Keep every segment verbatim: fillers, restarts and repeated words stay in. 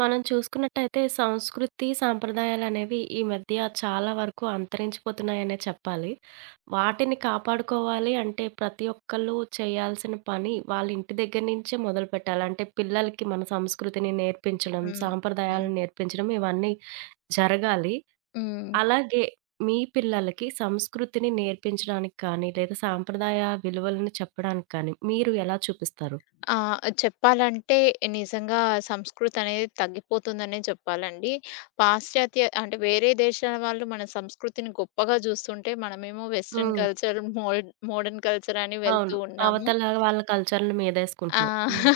మనం చూసుకున్నట్టయితే సంస్కృతి, సాంప్రదాయాలనేవి ఈ మధ్య చాలా వరకు అంతరించిపోతున్నాయనే చెప్పాలి. వాటిని కాపాడుకోవాలి అంటే ప్రతి ఒక్కళ్ళు చేయాల్సిన పని వాళ్ళ ఇంటి దగ్గర నుంచే మొదలుపెట్టాలి. అంటే పిల్లలకి మన సంస్కృతిని నేర్పించడం, హ్మ్. హ్మ్. సాంప్రదాయాలను నేర్పించడం ఇవన్నీ జరగాలి. హ్మ్. అలాగే మీ పిల్లలకి సంస్కృతిని నేర్పించడానికి కానీ, లేదా సాంప్రదాయ విలువలను చెప్పడానికి కానీ మీరు ఎలా చూపిస్తారు? ఆహ్, చెప్పాలంటే నిజంగా సంస్కృతి అనేది తగ్గిపోతుందనే చెప్పాలండి. పాశ్చాత్య అంటే వేరే దేశాల వాళ్ళు మన సంస్కృతిని గొప్పగా జూస్తుంటే, మనమేమో వెస్టర్న్ హ్మ్. కల్చర్, మోడ్ మోడర్న్ కల్చర్ అని అవును. వెళ్తూ ఉన్నాము. అవతల వాళ్ళ కల్చర్‌ని ఆ! మీదేసుకుంటున్నాం. హ్మ్.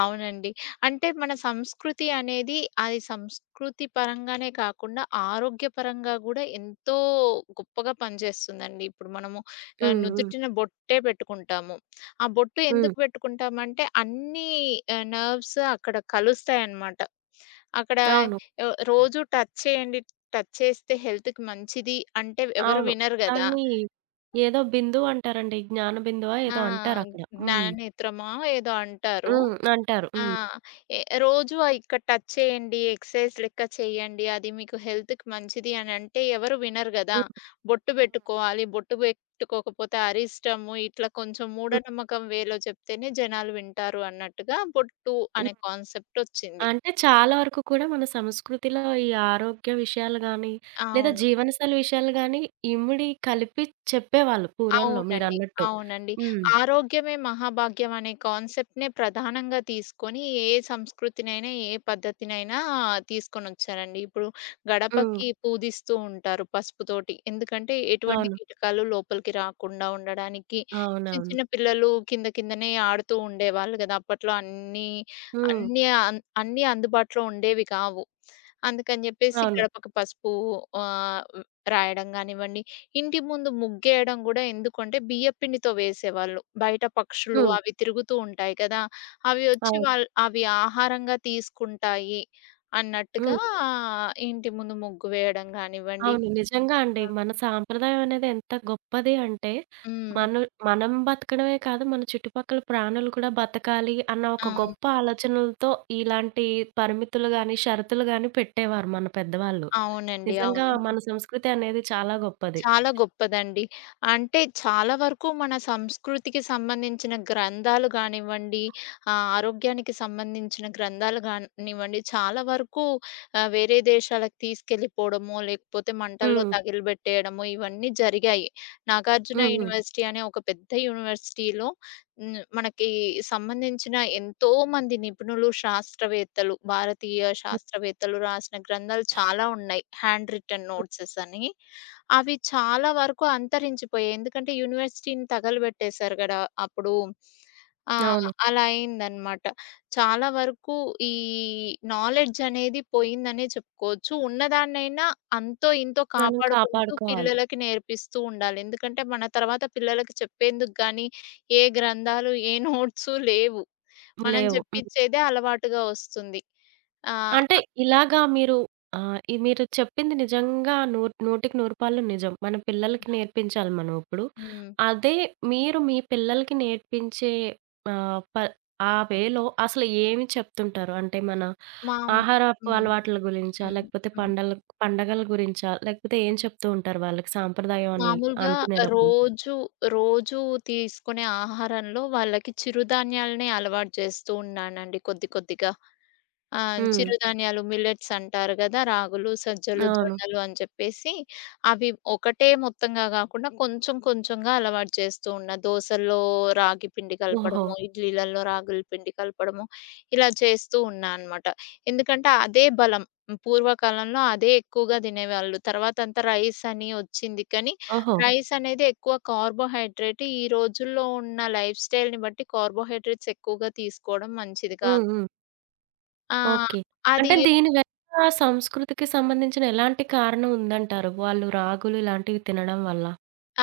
అవునండి. అంటే మన సంస్కృతి అనేది అది సంస్కృతి పరంగానే కాకుండా ఆరోగ్యపరంగా గూడా ఎంతో గొప్పగా పనిచేస్తుందండి. ఇప్పుడు మనము ఆహ్, హ్మ్. హ్మ్. నుదుటిన బొట్టే పెట్టుకుంటాము. ఆ బొట్టు హ్మ్. ఎందుకు పెట్టుకుంటామంటే అన్నీ ఆహ్, నర్వ్స్ అక్కడ కలుస్తాయన్నమాట. అక్కడ అవును. ఆహ్, రోజు టచ్ చేయండి. టచ్ చేస్తే హెల్త్‌కి మంచిది అంటే ఎవరు అవును. వినరు గదా! దాన్ని ఏదో బిందువు అంటారండి. జ్ఞాన బిందువా ఆ! ఏదో అంటారక్కడ. హ్మ్. జ్ఞాననేత్రమా ఏదో అంటారు. హ్మ్. అంటారు. ఆ! హ్మ్. ఎ రోజు ఆహ్, ఇక్కడ టచ్ చేయండి, ఎక్సర్‌సైజ్ లెక్క చేయండి, అది మీకు హెల్త్‌కి మంచిది అనంటే ఎవరు వినరు గదా! హ్మ్. బొట్టు బెట్టుకోవాలి, బొట్టు బెట్టుకోకపోతే అరిష్టము, ఇట్లా కొంచెం హ్మ్. మూఢనమ్మకం వేలో చెప్తేనే జనాలు వింటారు అన్నట్టుగా బొట్టు హ్మ్. అనే కాన్సెప్ట్ ఒచ్చింది. అంటే చాలా వరకు కూడా మన సంస్కృతిలో ఈ ఆరోగ్య విషయాలు గాని, లేదా అవును. జీవనశైలి విషయాలు గాని ఇమిడి కలిపి చెప్పేవాళ్ళు పూర్వంలో అవునండి. మీరన్నట్టు. అవునండి. హ్మ్. ఆరోగ్యమే మహాభాగ్యం అనే కాన్సెప్ట్‌నే ప్రధానంగా తీసుకొని ఏ సంస్కృతినైనా, ఏ పద్ధతినైనా తీసుకొనొచ్చారండి. ఇప్పుడు హ్మ్. గడపకి పూజిస్తూ ఉంటారు పసుపుతోటి. ఎందుకంటే ఎటువంటి అవును. కీటకాలు లోపలికి రాకుండా ఉండడానికి. చిన్న అవునవును. చిన్న పిల్లలు కింద కిందనే ఆడుతూ ఉండేవాళ్ళు గదా! అప్పట్లో అన్నీ, హ్మ్. అన్నీ అన్ అన్నీ అందుబాటులో ఉండేవి కావు. అందుకని జెప్పేసి అవును. గడపకి పసుపు ఆహ్, రాయడం గానివ్వండి, ఇంటి ముందు ముగ్గేయడం గూడా ఎందుకంటే బియ్యపిండితో వేసేవాళ్ళు. బయట పక్షులు హ్మ్. హ్మ్. అవి తిరుగుతూ ఉంటాయి కదా! అవి ఒచ్చి హ్మ్. అవును. వాళ్ అవి ఆహారంగా తీసుకుంటాయి అన్నట్టుగా హ్మ్. ఇంటి ముందు ముగ్గు వేయడం గానివ్వండి. అవును. నిజంగా అండి. మన సాంప్రదాయం అనేది ఎంత గొప్పది అంటే, హ్మ్. మను మనం బతకడమే కాదు, మన చుట్టుపక్కల ప్రాణులు కూడా బతకాలి అన్న ఆ! ఒక గొప్ప ఆలోచనలతో ఇలాంటి పరిమితులు గాని, షరతులు గాని పెట్టేవారు మన పెద్దవాళ్ళు. అవునండి. నిజంగా అవునండి. మన సంస్కృతి అనేది చాలా గొప్పది. చాలా గొప్పదండి. అంటే చాలా వరకు మన సంస్కృతికి సంబంధించిన గ్రంథాలు గానివ్వండి, ఆహ్, ఆరోగ్యానికి సంబంధించిన గ్రంథాలు గానివ్వండి, చాలా వరకు ఆహ్, వేరే దేశాలకు తీసుకెళ్ళిపోవడమో, లేకపోతే మంటల్లో హ్మ్. తగిలిబెట్టేయడమో ఇవన్నీ జరిగాయి. నాగార్జున హ్మ్. హ్మ్. యూనివర్సిటీ అనే ఒక పెద్ద యూనివర్సిటీలో హ్మ్. మనకి సంబంధించిన ఎంతోమంది నిపుణులు, శాస్త్రవేత్తలు, భారతీయ హ్మ్. శాస్త్రవేత్తలు రాసిన గ్రంథాలు చాలా ఉన్నాయి. హ్యాండ్ రిటెన్ నోట్సెస్ అని. అవి చాలా వరకు అంతరించిపోయాయి. ఎందుకంటే యూనివర్సిటీని తగలబెట్టేశారు గదా! అప్పుడు. ఆ! అవును. అలా అయిందనమాట. చాలా వరకు ఈ నాలెడ్జ్ అనేది పోయిందనే చెప్పుకోవచ్చు. ఉన్నదాన్నైనా అంతో ఇంతో మనం కాపాడుకుంటూ కాపాడుకోవాలి. పిల్లలకి నేర్పిస్తూ ఉండాలి. ఎందుకంటే మన తర్వాత పిల్లలకి చెప్పేందుకు గానీ ఏ గ్రంథాలు, ఏ నోట్సు లేవు. మనం లేవు. హ్మ్. జెప్పిచ్చేదే అలవాటుగా వస్తుంది. ఆహ్, అంటే ఇలాగా మీరు ఆహ్, ఈ మీరు చెప్పింది నిజంగా నూ నూటికి నూరు పాళ్ళు నిజం. మన పిల్లలకి నేర్పించాలి మనం ఇప్పుడు. హ్మ్. అదే మీరు మీ పిల్లలకి నేర్పించే ఆహ్, ప ఆ వేలో అసలు ఏమి చెప్తుంటారు? అంటే మన మా హ్మ్. ఆహారపు హ్మ్. అలవాట్ల గురించా? హ్మ్. లేకపోతే హ్మ్. పండల పండగల గురించా? లేకపోతే ఏం చెప్తూ ఉంటారు వాళ్ళకి సాంప్రదాయం అని మామూలుగా అనుకునేదప్పుడు? రోజు, రోజు తీసుకునే ఆహారంలో వాళ్ళకి చిరుధాన్యాలనే అలవాటు చేస్తూ ఉన్నానండి కొద్ది కొద్దిగా. ఆ! హ్మ్. చిరుధాన్యాలు మిల్లెట్స్ అంటారు గదా! రాగులు, సజ్జలు, అవును. జొన్నలు అని చెప్పేసి అవి ఒకటే మొత్తంగా గాకుండా కొంచెం కొంచెంగా అలవాటు చేస్తూ ఉన్నా. దోసల్లో రాగి పిండి ఓహో! కలపడము, ఇడ్లీలలో రాగుల పిండి కలపడము ఇలా చేస్తూ ఉన్నా అనమాట. ఎందుకంటే అదే బలం. పూర్వకాలంలో అదే ఎక్కువగా తినేవాళ్ళు. తర్వాత అంతా రైస్ అని వచ్చింది. కానీ ఓహో! రైస్ అనేది ఎక్కువ కార్బోహైడ్రేట్. ఈ రోజుల్లో ఉన్న లైఫ్ స్టైల్‌ని బట్టి కార్బోహైడ్రేట్స్ ఎక్కువగా తీసుకోవడం మంచిది హ్మ్. కాదు. హ్మ్. ఆ! ఓకే. అది అంటే దీని వెనక సంస్కృతికి సంబంధించిన ఎలాంటి కారణం ఉందంటారు? వాళ్ళు రాగులు ఇలాంటివి తినడం వల్ల?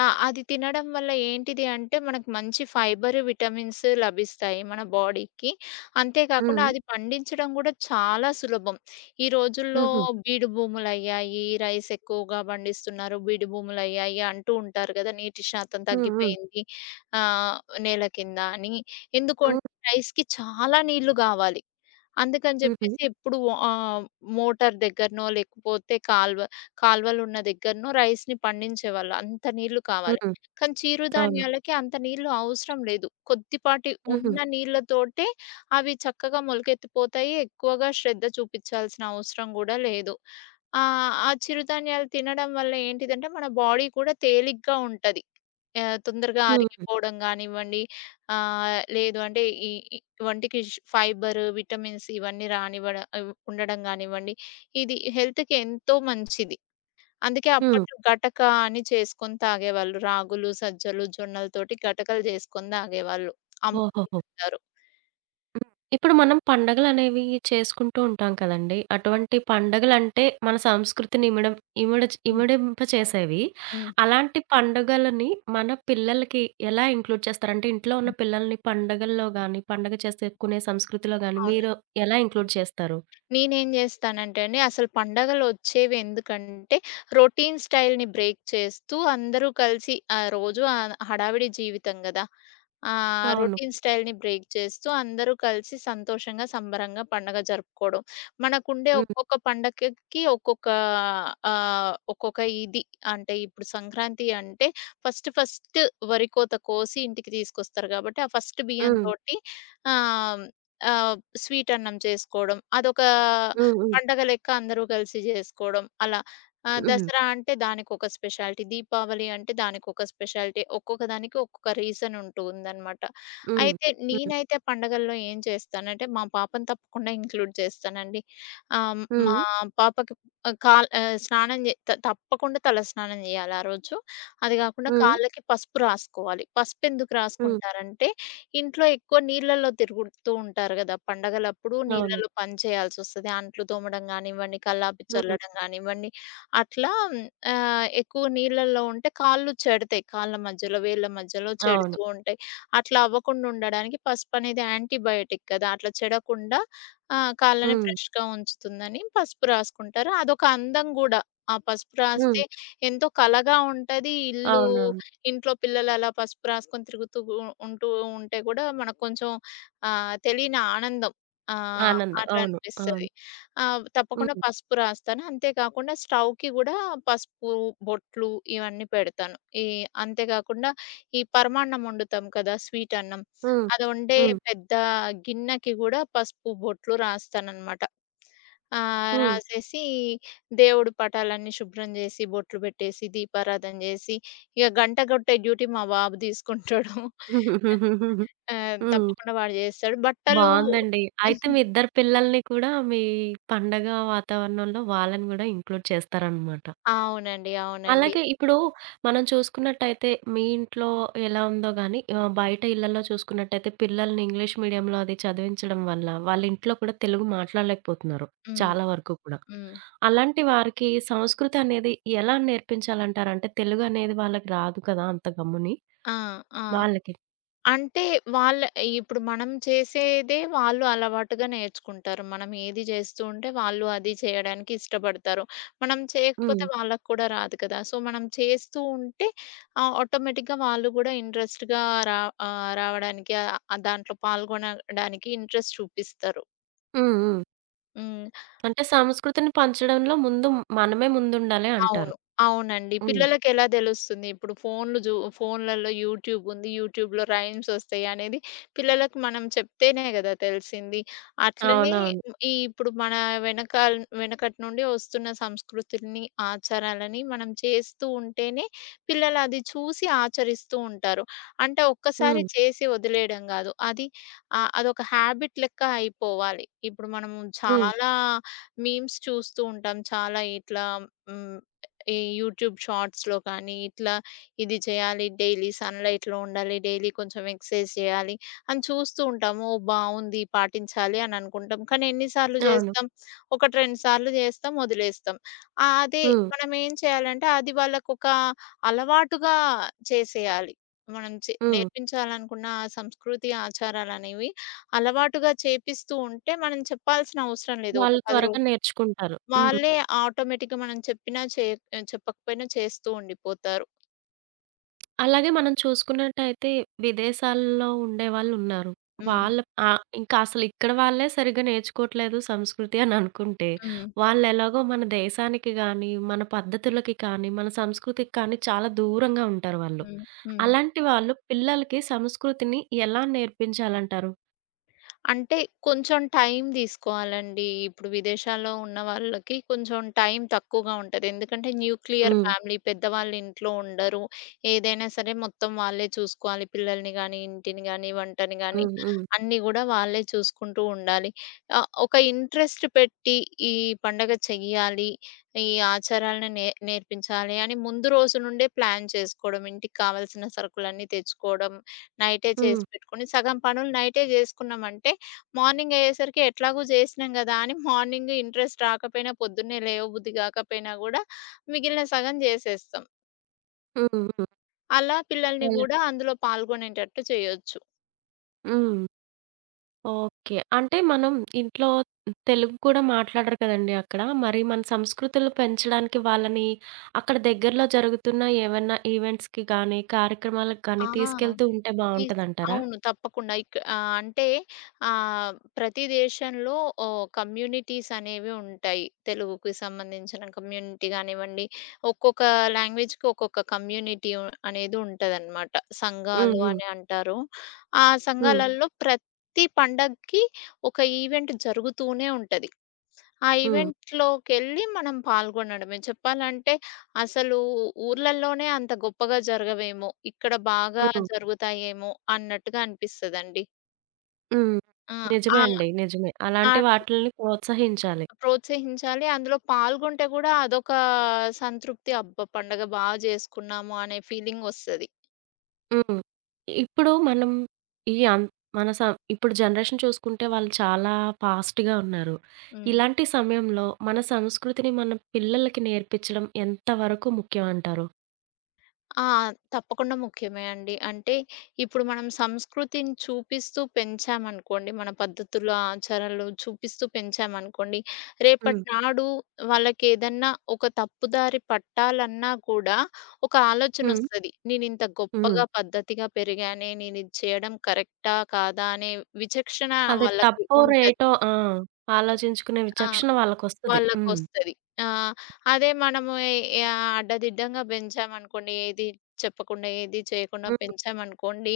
ఆ! అది తినడం వల్ల ఏంటిది అంటే, మనకు మంచి ఫైబర్, విటమిన్స్ లభిస్తాయి మన బాడీకి. అంతే కాకుండా హ్మ్. అది పండించడం గూడా చాలా సులభం. ఈ రోజుల్లో హుహు. బీడు భూములయ్యాయి, రైస్ ఎక్కువగా పండిస్తున్నారు, బీడు భూములయ్యాయి అంటూ ఉంటారు గదా! నీటి శాతం హ్మ్. హ్మ్. తగ్గిపోయింది ఆహ్, నేల కింద అని. ఎందుకు హ్మ్. అంటే రైస్‌కి చాలా నీళ్లు గావాలి. అందుకని హుహు. జెప్పేసి ఎప్పుడు ఆహ్, మోటార్ దగ్గరనో లేకపోతే కాల్వ కాలువలున్న దగ్గరనో రైస్‌ని పండించేవాళ్ళు. అంత నీళ్లు కావాలి. హ్మ్. కానీ అవును. చిరుధాన్యాలకి అంత నీళ్లు అవసరం లేదు. కొద్దిపాటి హుహు. ఉన్న నీళ్లతోటే అవి చక్కగా మొలకెత్తిపోతాయి. ఎక్కువగా శ్రద్ధ చూపించాల్సిన అవసరం గూడా లేదు. ఆహ్, ఆ చిరుధాన్యాలు తినడం వల్ల ఏంటిదంటే మన బాడీ కూడా తేలిగ్గా ఉంటది. ఆహ్, తొందరగా హ్మ్. హ్మ్. అరిగిపోవడం గానివ్వండి, ఆహ్, లేదు అంటే ఈ ఈ వంటికి ష్ ఫైబర్, విటమిన్స్ ఇవన్నీ రానివ్వడం ఉండడం గానివ్వండి, ఇది హెల్త్‌కి ఎంతో మంచిది. అందుకే హ్మ్. అప్పట్లో గటక అని చేసుకొని తాగేవాళ్ళు. రాగులు, సజ్జలు, జొన్నలతోటి గటకలు జేసుకొని తాగేవాళ్ళు. అంబలి ఓహోహో! అంటారు. హ్మ్. ఇప్పుడు మనం పండగలనేవి చేసుకుంటూ ఉంటాం కదండీ! అటువంటి పండగలంటే మన సంస్కృతిని ఇమిడం ఇమిడచ్ హ్మ్. ఇమిడింపచేసేవి. హ్మ్. అలాంటి పండుగలని మన పిల్లలకి ఎలా ఇంక్లూడ్ చేస్తారంటే, ఇంట్లో ఉన్న హ్మ్. పిల్లల్ని పండగల్లో గాని, పండగ చేసేకునే సంస్కృతిలో గాని అవును. మీరు ఎలా ఇంక్లూడ్ చేస్తారు? నేనేం జేస్తానంటే అండి, అసలు పండగలొచ్చేవి ఎందుకంటే, రొటీన్ స్టైల్‌ని బ్రేక్ చేస్తూ అందరూ కలిసి ఆహ్, రోజు ఆహ్, హడావిడి జీవితం గదా! ఆహ్, అవును. రొటీన్ స్టైల్‌ని బ్రేక్ చేస్తూ అందరూ కలిసి సంతోషంగా, సంబరంగా పండగ జరుపుకోవడం. మనకుండే హ్మ్. ఒక్కొక్క పండగకి ఒక్కొక్క ఆహ్, ఒక్కొక్క ఇది అంటే, ఇప్పుడు సంక్రాంతి అంటే ఫస్ట్ ఫస్ట్ వరి కోత కోసి ఇంటికి తీసుకొస్తారు గాబట్టి, ఆ ఫస్ట్ హ్మ్. బియ్యంతోటి ఆహ్, ఆహ్, స్వీట్ అన్నం చేసుకోవడం. అదొక హ్మ్. పండగ లెక్క అందరూ కలిసి జేసుకోవడం అలా. ఆహ్, హ్మ్. దసరా అంటే దానికొక స్పెషాలిటీ. దీపావళి అంటే దానికొక స్పెషాలిటీ. ఒక్కొక్క దానికి ఒక్కొక్క రీజన్ ఉంటూ ఉందనమాట. హ్మ్. అయితే హ్మ్. హ్మ్. నేనైతే పండగల్లో ఏం చేస్తానంటే మా పాపను తప్పకుండా ఇంక్లూడ్ చేస్తానండి. ఆహ్, మా హ్మ్. పాపకి ఆహ్, కాల్ ఆహ్, స్నానం జే త తప్పకుండా తల స్నానం జేయాలి ఆ రోజు. అది గాకుండా హ్మ్. కాళ్ళకి పసుపు రాసుకోవాలి. పసుపెందుకు హ్మ్. రాసుకుంటారంటే ఇంట్లో ఎక్కువ నీళ్ళల్లో తిరుగుతూ ఉంటారు గదా! పండగలప్పుడు అవును. నీళ్ళలో పని చేయాల్సొస్తది. అంట్లు తోమడం గానివ్వండి, కల్లాపి హ్మ్. చల్లడం గానివ్వండి, అట్లా ఆహ్, ఎక్కువ నీళ్ళల్లో ఉంటే కాళ్ళు చెడతాయి. కాళ్ళ మధ్యలో, వేళ్ళ మధ్యలో అవును. చెడుతూ ఉంటాయి. అట్లా అవ్వకుండా ఉండడానికి పసుపనేది యాంటీబయోటిక్ కదా! అట్లా చెడకుండా ఆహ్, కాళ్ళని హ్మ్. ఫ్రెష్‌గా ఉంచుతుందని పసుపు రాసుకుంటారు. అదొక అందం గూడా. ఆ పసుపు హ్మ్. రాస్తే ఎంతో కళగా ఉంటది. ఇల్లు అవునవును. ఇంట్లో పిల్లలు అలా పసుపు రాసుకొని తిరుగుతూ గు ఉంటూ ఉంటే గూడా మనకు కొంచెం ఆహ్, తెలియని ఆనందం. ఆహ్, ఆనందం. అట్లా అవును. అవును. అనిపిస్తది. ఆహ్, తప్పకుండా హ్మ్. పసుపు రాస్తాను. అంతే కాకుండా స్టవ్‌కి గూడా పసుపు, బొట్లు ఇవన్నీ పెడతాను. ఈ అంతే కాకుండా ఈ పరమాన్నం వండుతాం కదా! స్వీట్ అన్నం. హ్మ్. అది వండే హ్మ్. పెద్ద గిన్నెకి గూడా పసుపు, బొట్లు రాస్తాననమాట. ఆహ్, హ్మ్. రాసేసి దేవుడి పటాలన్నీ శుభ్రం జేసి, బొట్లు పెట్టేసి, దీపారాధన జేసి ఇక గంట కొట్టే డ్యూటీ మా బాబు తీసుకుంటాడు. ఆ! హ్మ్. తప్పకుండా వాడు చేస్తాడు. బట్టలు బావుందండి. అయితే మీ ఇద్దరు పిల్లల్ని కూడా మీ పండగ వాతావరణంలో వాళ్ళని గూడా ఇంక్లూడ్ చేస్తారనమాట. అవునండి. అవునండి. అలాగే ఇప్పుడు మనం చూసుకున్నట్టయితే మీ ఇంట్లో ఎలా ఉందో గానీ ఆహ్, బయట ఇళ్లలో చూసుకున్నట్టయితే పిల్లల్ని ఇంగ్లీష్ మీడియంలో అది చదివించడం వల్ల వాళ్ళ ఇంట్లో కూడా తెలుగు మాట్లాడలేకపోతున్నారు హ్మ్. చాలా వరకు కూడా. హ్మ్. అలాంటి వారికి సంస్కృతి అనేది ఎలా నేర్పించాలంటారు? అంటే తెలుగు అనేది వాళ్ళకి రాదు కదా! అంత గమ్ముని. ఆ! ఆ! వాళ్ళకి. అంటే వాళ్ళ ఇప్పుడు మనం చేసేదే వాళ్ళు అలవాటుగా నేర్చుకుంటారు. మనం ఏది చేస్తూ ఉంటే వాళ్ళు అది చేయడానికి ఇష్టపడతారు. మనం హ్మ్. చేయకపోతే వాళ్ళకి కూడా రాదు కదా! సో, మనం చేస్తూ ఉంటే ఆహ్, ఆటోమేటిక్‌గా వాళ్ళు కూడా ఇంట్రెస్ట్‌గా రా ఆహ్, రావడానికి ఆహ్, దాంట్లో పాల్గొనడానికి ఇంట్రెస్ట్ చూపిస్తారు. హ్మ్. హ్మ్. హ్మ్. అంటే సంస్కృతిని పంచడంలో ముందు మనమే ముందుండాలి అంటారు. అవును. అవునండి. హ్మ్. హ్మ్. పిల్లలకెలా తెలుస్తుంది? ఇప్పుడు ఫోన్‌లు జూ ఫోన్‌లలో యూట్యూబ్ ఉంది. యూట్యూబ్‌లో రైమ్స్ ఒస్తాయి అనేది పిల్లలకి మనం చెప్తేనే గదా తెలిసింది. అట్లనే అవునవును. హ్మ్. ఈ ఇప్పుడు మన వెనకాల వెనకటి నుండి ఒస్తున్న సంస్కృతిని, ఆచారాలని మనం చేస్తూ ఉంటేనే పిల్లలది చూసి ఆచరిస్తూ ఉంటారు. అంటే ఒక్కసారి హ్మ్. చేసి వదిలేయడం గాదు. అది ఆహ్, అదొక హ్యాబిట్ లెక్క అయిపోవాలి. ఇప్పుడు మనము హ్మ్. చాలా మీమ్స్ చూస్తూ ఉంటాం. చాలా ఇట్లా హ్మ్. ఈ యూట్యూబ్ షార్ట్స్‌లో కానీ, ఇట్లా ఇది చేయాలి, డైలీ సన్‌లైట్‌లో ఉండాలి, డైలీ కొంచెం ఎక్సర్‌సైజ్ చేయాలి అని చూస్తూ ఉంటాము. ఓహ్! బావుంది పాటించాలి అని అనుకుంటాం. కానీ ఎన్ని సార్లు అవును. చేస్తాం? ఒకటి, రెండు సార్లు చేస్తాం, వదిలేస్తాం. ఆహ్, అదే హ్మ్. మనం ఏం చేయాలంటే అది వాళ్ళకొక అలవాటుగా చేసేయాలి. మనం చే హ్మ్. నేర్పించాలనుకున్న ఆ సంస్కృతి, ఆచారాలనేవి అలవాటుగా చేపిస్తూ ఉంటే మనం చెప్పాల్సిన అవసరం లేదు. వాళ్ళు ఒక పది రో త్వరగా నేర్చుకుంటారు. హ్మ్. వాళ్ళే ఆటోమేటిక్‌గా మనం చెప్పినా, చేయక్ చెప్పకపోయినా చేస్తూ ఉండిపోతారు. అలాగే మనం చూసుకున్నట్టయితే విదేశాల్లో ఉండేవాళ్ళున్నారు. హ్మ్. వాళ్ళ ఆహ్, ఇంకా అసలు ఇక్కడ వాళ్ళే సరిగ్గా నేర్చుకోవట్లేదు సంస్కృతి అని అనుకుంటే, హ్మ్. వాళ్ళెలాగో మన దేశానికి గాని, మన పద్ధతులకి కానీ, మన సంస్కృతికి కానీ చాలా దూరంగా ఉంటారు వాళ్ళు. హ్మ్. హ్మ్. అలాంటి వాళ్ళు పిల్లలకి సంస్కృతిని ఎలా నేర్పించాలంటారు? అంటే కొంచెం టైం తీసుకోవాలండి. ఇప్పుడు విదేశాల్లో ఉన్న వాళ్ళకి కొంచెం టైం తక్కువగా ఉంటది. ఎందుకంటే న్యూక్లియర్ హ్మ్. ఫ్యామిలీ పెద్దవాళ్ళు ఇంట్లో ఉండరు. ఏదైనా సరే మొత్తం వాళ్ళే చూసుకోవాలి. పిల్లల్ని గానీ, ఇంటిని గానీ, వంటని గానీ హ్మ్. హ్మ్. అన్నీ గూడా వాళ్ళే చూసుకుంటూ ఉండాలి. ఆహ్, ఒక ఇంట్రెస్ట్ పెట్టి ఈ పండగ చెయ్యాలి, ఈ ఆచారాలను నే నేర్పించాలి అని ముందు రోజు నుండే ప్లాన్ చేసుకోవడం, ఇంటికి కావాల్సిన సరుకులన్నీ తెచ్చుకోవడం, నైటే హ్మ్. చేసి పెట్టుకొని సగం పనులు నైటే జేసుకున్నామంటే మార్నింగ్ అయ్యేసరికి ఎట్లాగో జేసినాం గదా! అని మార్నింగ్ ఇంట్రెస్ట్ రాకపోయినా పొద్దున్నే లేవబుద్ధి గాకపోయినా గూడా మిగిలిన సగం జేసేస్తాం. హ్మ్. హ్మ్. అలా పిల్లల్ని హ్మ్. అలా గూడా అందులో పాల్గొనేటట్టు చేయొచ్చు. హ్మ్. ఓకే. అంటే మనం ఇంట్లో తెలుగు కూడా మాట్లాడరు కదండీ అక్కడ. మరి మన సంస్కృతులు పెంచడానికి వాళ్ళని అక్కడ దగ్గరలో జరుగుతున్న ఏవన్నా ఈవెంట్స్‌కి గానీ, కార్యక్రమాలకు ఆ! గానీ ఆ! తీసుకెళ్తూ ఉంటే ఈస్ బావుంటదంటారా? అవును. తప్పకుండా. ఇక్ ఆహ్, అంటే ఆహ్, ప్రతి దేశంలో ఓహ్, కమ్యూనిటీస్ అనేవి ఉంటాయి. తెలుగుకి సంబంధించిన కమ్యూనిటీ గానివ్వండి, ఒక్కొక్క లాంగ్వేజ్‌కి ఒక్కొక్క కమ్యూనిటీ ఉ అనేది ఉంటదనమాట. హ్మ్. సంఘాలు హ్మ్. అని అంటారు. ఆ హ్మ్. హ్మ్. సంఘాలలో ప్రతి పండగకి ఒక ఈవెంట్ జరుగుతూనే ఉంటది. ఆ హ్మ్. ఈవెంట్‌లోకెళ్ళి మనం పాల్గొనడమే. చెప్పాలంటే అసలు ఊర్లల్లోనే అంత గొప్పగా జరగవేమో, ఇక్కడ బాగా హ్మ్. జరుగుతాయేమో అన్నట్టుగా అనిపిస్తదండి. హ్మ్. ఆ! నిజమే ఆహ్, అండి. నిజమే. అలాంటి అట్లా వాటిల్ని ప్రోత్సహించాలి. ప్రోత్సహించాలి. అందులో పాల్గొంటే గూడా అదొక సంతృప్తి. అబ్బా! పండగ బా జేసుకున్నాము అనే ఫీలింగొస్తది. హ్మ్. ఇప్పుడు మనం ఈ అన్ మన సం ఇప్పుడు జనరేషన్ చూసుకుంటే వాళ్ళు చాలా ఫాస్ట్‌గా ఉన్నారు. హ్మ్. ఇలాంటి సమయంలో మన సంస్కృతిని మన పిల్లలకి నేర్పించడం ఎంతవరకు ముఖ్యం అంటారు? ఆ! తప్పకుండా ముఖ్యమే అండి. అంటే ఇప్పుడు మనం సంస్కృతిని చూపిస్తూ పెంచామనుకోండి, మన పద్ధతులు, ఆచారాలు చూపిస్తూ పెంచామనుకోండి, హ్మ్. రేపటి నాడు వాళ్ళకేదన్నా ఒక తప్పుదారి పట్టాలన్నా కూడా ఒక హ్మ్. ఆలోచనొస్తది. నేనింత హ్మ్. గొప్పగా పద్ధతిగా పెరిగానే నేనిది చేయడం కరెక్టా? కాదా? అనే విచక్షణ అది వాళ్ళకి తప్పో, ఉంటది. రైటో ఆ! ఆలోచించుకునే ఆ! విచక్షణ వాళ్ళకొస్తది. హ్మ్. వాళ్ళకొస్తది. ఆ! అదే మనము ఎ ఆహ్, అడ్డదిడ్డంగా బెంచామనుకోండి, ఏది చెప్పకుండా, ఏది చేయకుండా హ్మ్. పెంచామనుకోండి,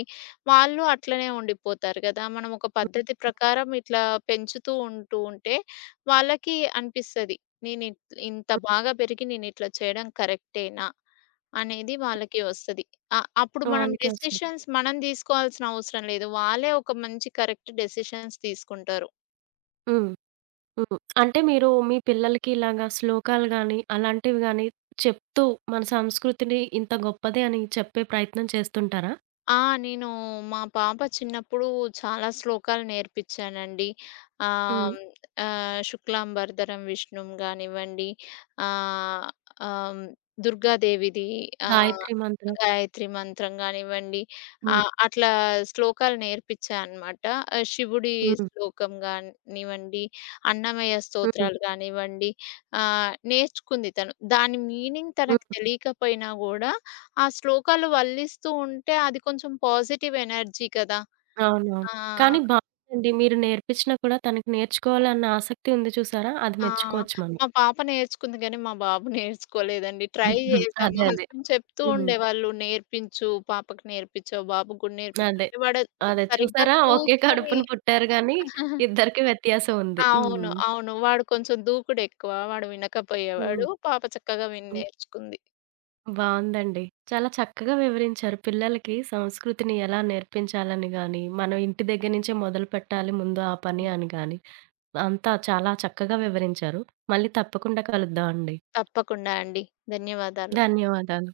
వాళ్ళు అట్లనే ఉండిపోతారు గదా! మనం ఒక హ్మ్. పద్ధతి ప్రకారం ఇట్లా పెంచుతూ ఉంటూ ఉంటే, వాళ్ళకి అనిపిస్తది. నేనిట్ ఇంత హ్మ్. బాగా పెరిగి నేనిట్లా చేయడం కరెక్టేనా? అనేది వాళ్ళకి వస్తది. అ అప్పుడు మనం వాళ్ళకే వస్తది. డెసిషన్స్ మనం తీసుకోవాల్సిన అవసరం లేదు. వాళ్ళే ఒక మంచి కరెక్ట్ డెసిషన్స్ తీసుకుంటారు. హ్మ్. హ్మ్. అంటే మీరు మీ పిల్లలకి ఇలాగా శ్లోకాలు గాని, అలాంటివి గాని చెప్తూ మన సంస్కృతిని ఇంత గొప్పది అని చెప్పే ప్రయత్నం చేస్తుంటారా? ఆ! నేను మా పాప చిన్నప్పుడు చాలా శ్లోకాలు నేర్పిచ్చానండి. ఆహ్, హ్మ్. హ్మ్, ఆహ్, 'శుక్లాం వరదరం విష్ణుం' గానివ్వండి, ఆహ్, ఆహ్, హ్మ్, దుర్గాదేవిది ఆహ్, 'గాయత్రి మంత్రం'. 'గాయత్రి మంత్రం' గానివ్వండి, హ్మ్. ఆహ్, అట్లా శ్లోకాలు నేర్పిచ్చా అనమాట. ఆహ్, శివుడి హ్మ్. శ్లోకం గానివ్వండి, అన్నమయ్య హ్మ్. స్తోత్రాలు గానివ్వండి, ఆహ్, నేర్చుకుంది తను. దాని మీనింగ్ తనకు హ్మ్. తెలియకపోయినా గూడా ఆ శ్లోకాలు వల్లిస్తూ ఉంటే అది కొంచెం పాజిటివ్ ఎనర్జీ కదా! అవునవును. ఆ! కానీ బావుందండి. మీరు నేర్పించినా కూడా తనకి నేర్చుకోవాలన్న ఆసక్తి ఉంది చూసారా? అది ఆ! మెచ్చుకోవచ్చు మనం. మా పాప నేర్చుకుంది గానీ, మా బాబు నేర్చుకోలేదండి. ట్రై హ్మ్. చేశా. అదే. మా అదే. హస్బెండ్ చెప్తూ హ్మ్. ఉండేవాళ్ళు, "నేర్పించు, పాపకి నేర్పించు, బాబుకి కూడా నేర్పించు" అదే. అంటే వాడు అదే. సరిగ్గా చూసారా? ఒకే కూర్చొని కడుపున పుట్టారు గానీ, ఇద్దరికీ వ్యత్యాసం ఉంది. అవును. హ్మ్. అవును. వాడు కొంచెం దూకుడెక్కువ. వాడు హ్మ్. వినకపోయేవాడు. పాప చక్కగా విని హ్మ్. నేర్చుకుంది. బావుందండి. చాలా చక్కగా వివరించారు. పిల్లలకి సంస్కృతిని ఎలా నేర్పించాలని గాని, మనం ఇంటి దగ్గర నుంచే మొదలుపెట్టాలి ముందు ఆ పని హ్మ్. అని గాని, అంతా చాలా చక్కగా వివరించారు. మళ్ళీ తప్పకుండా కలుద్దాం అండి. తప్పకుండా అండి. ధన్యవాదాలు. ధన్యవాదాలు.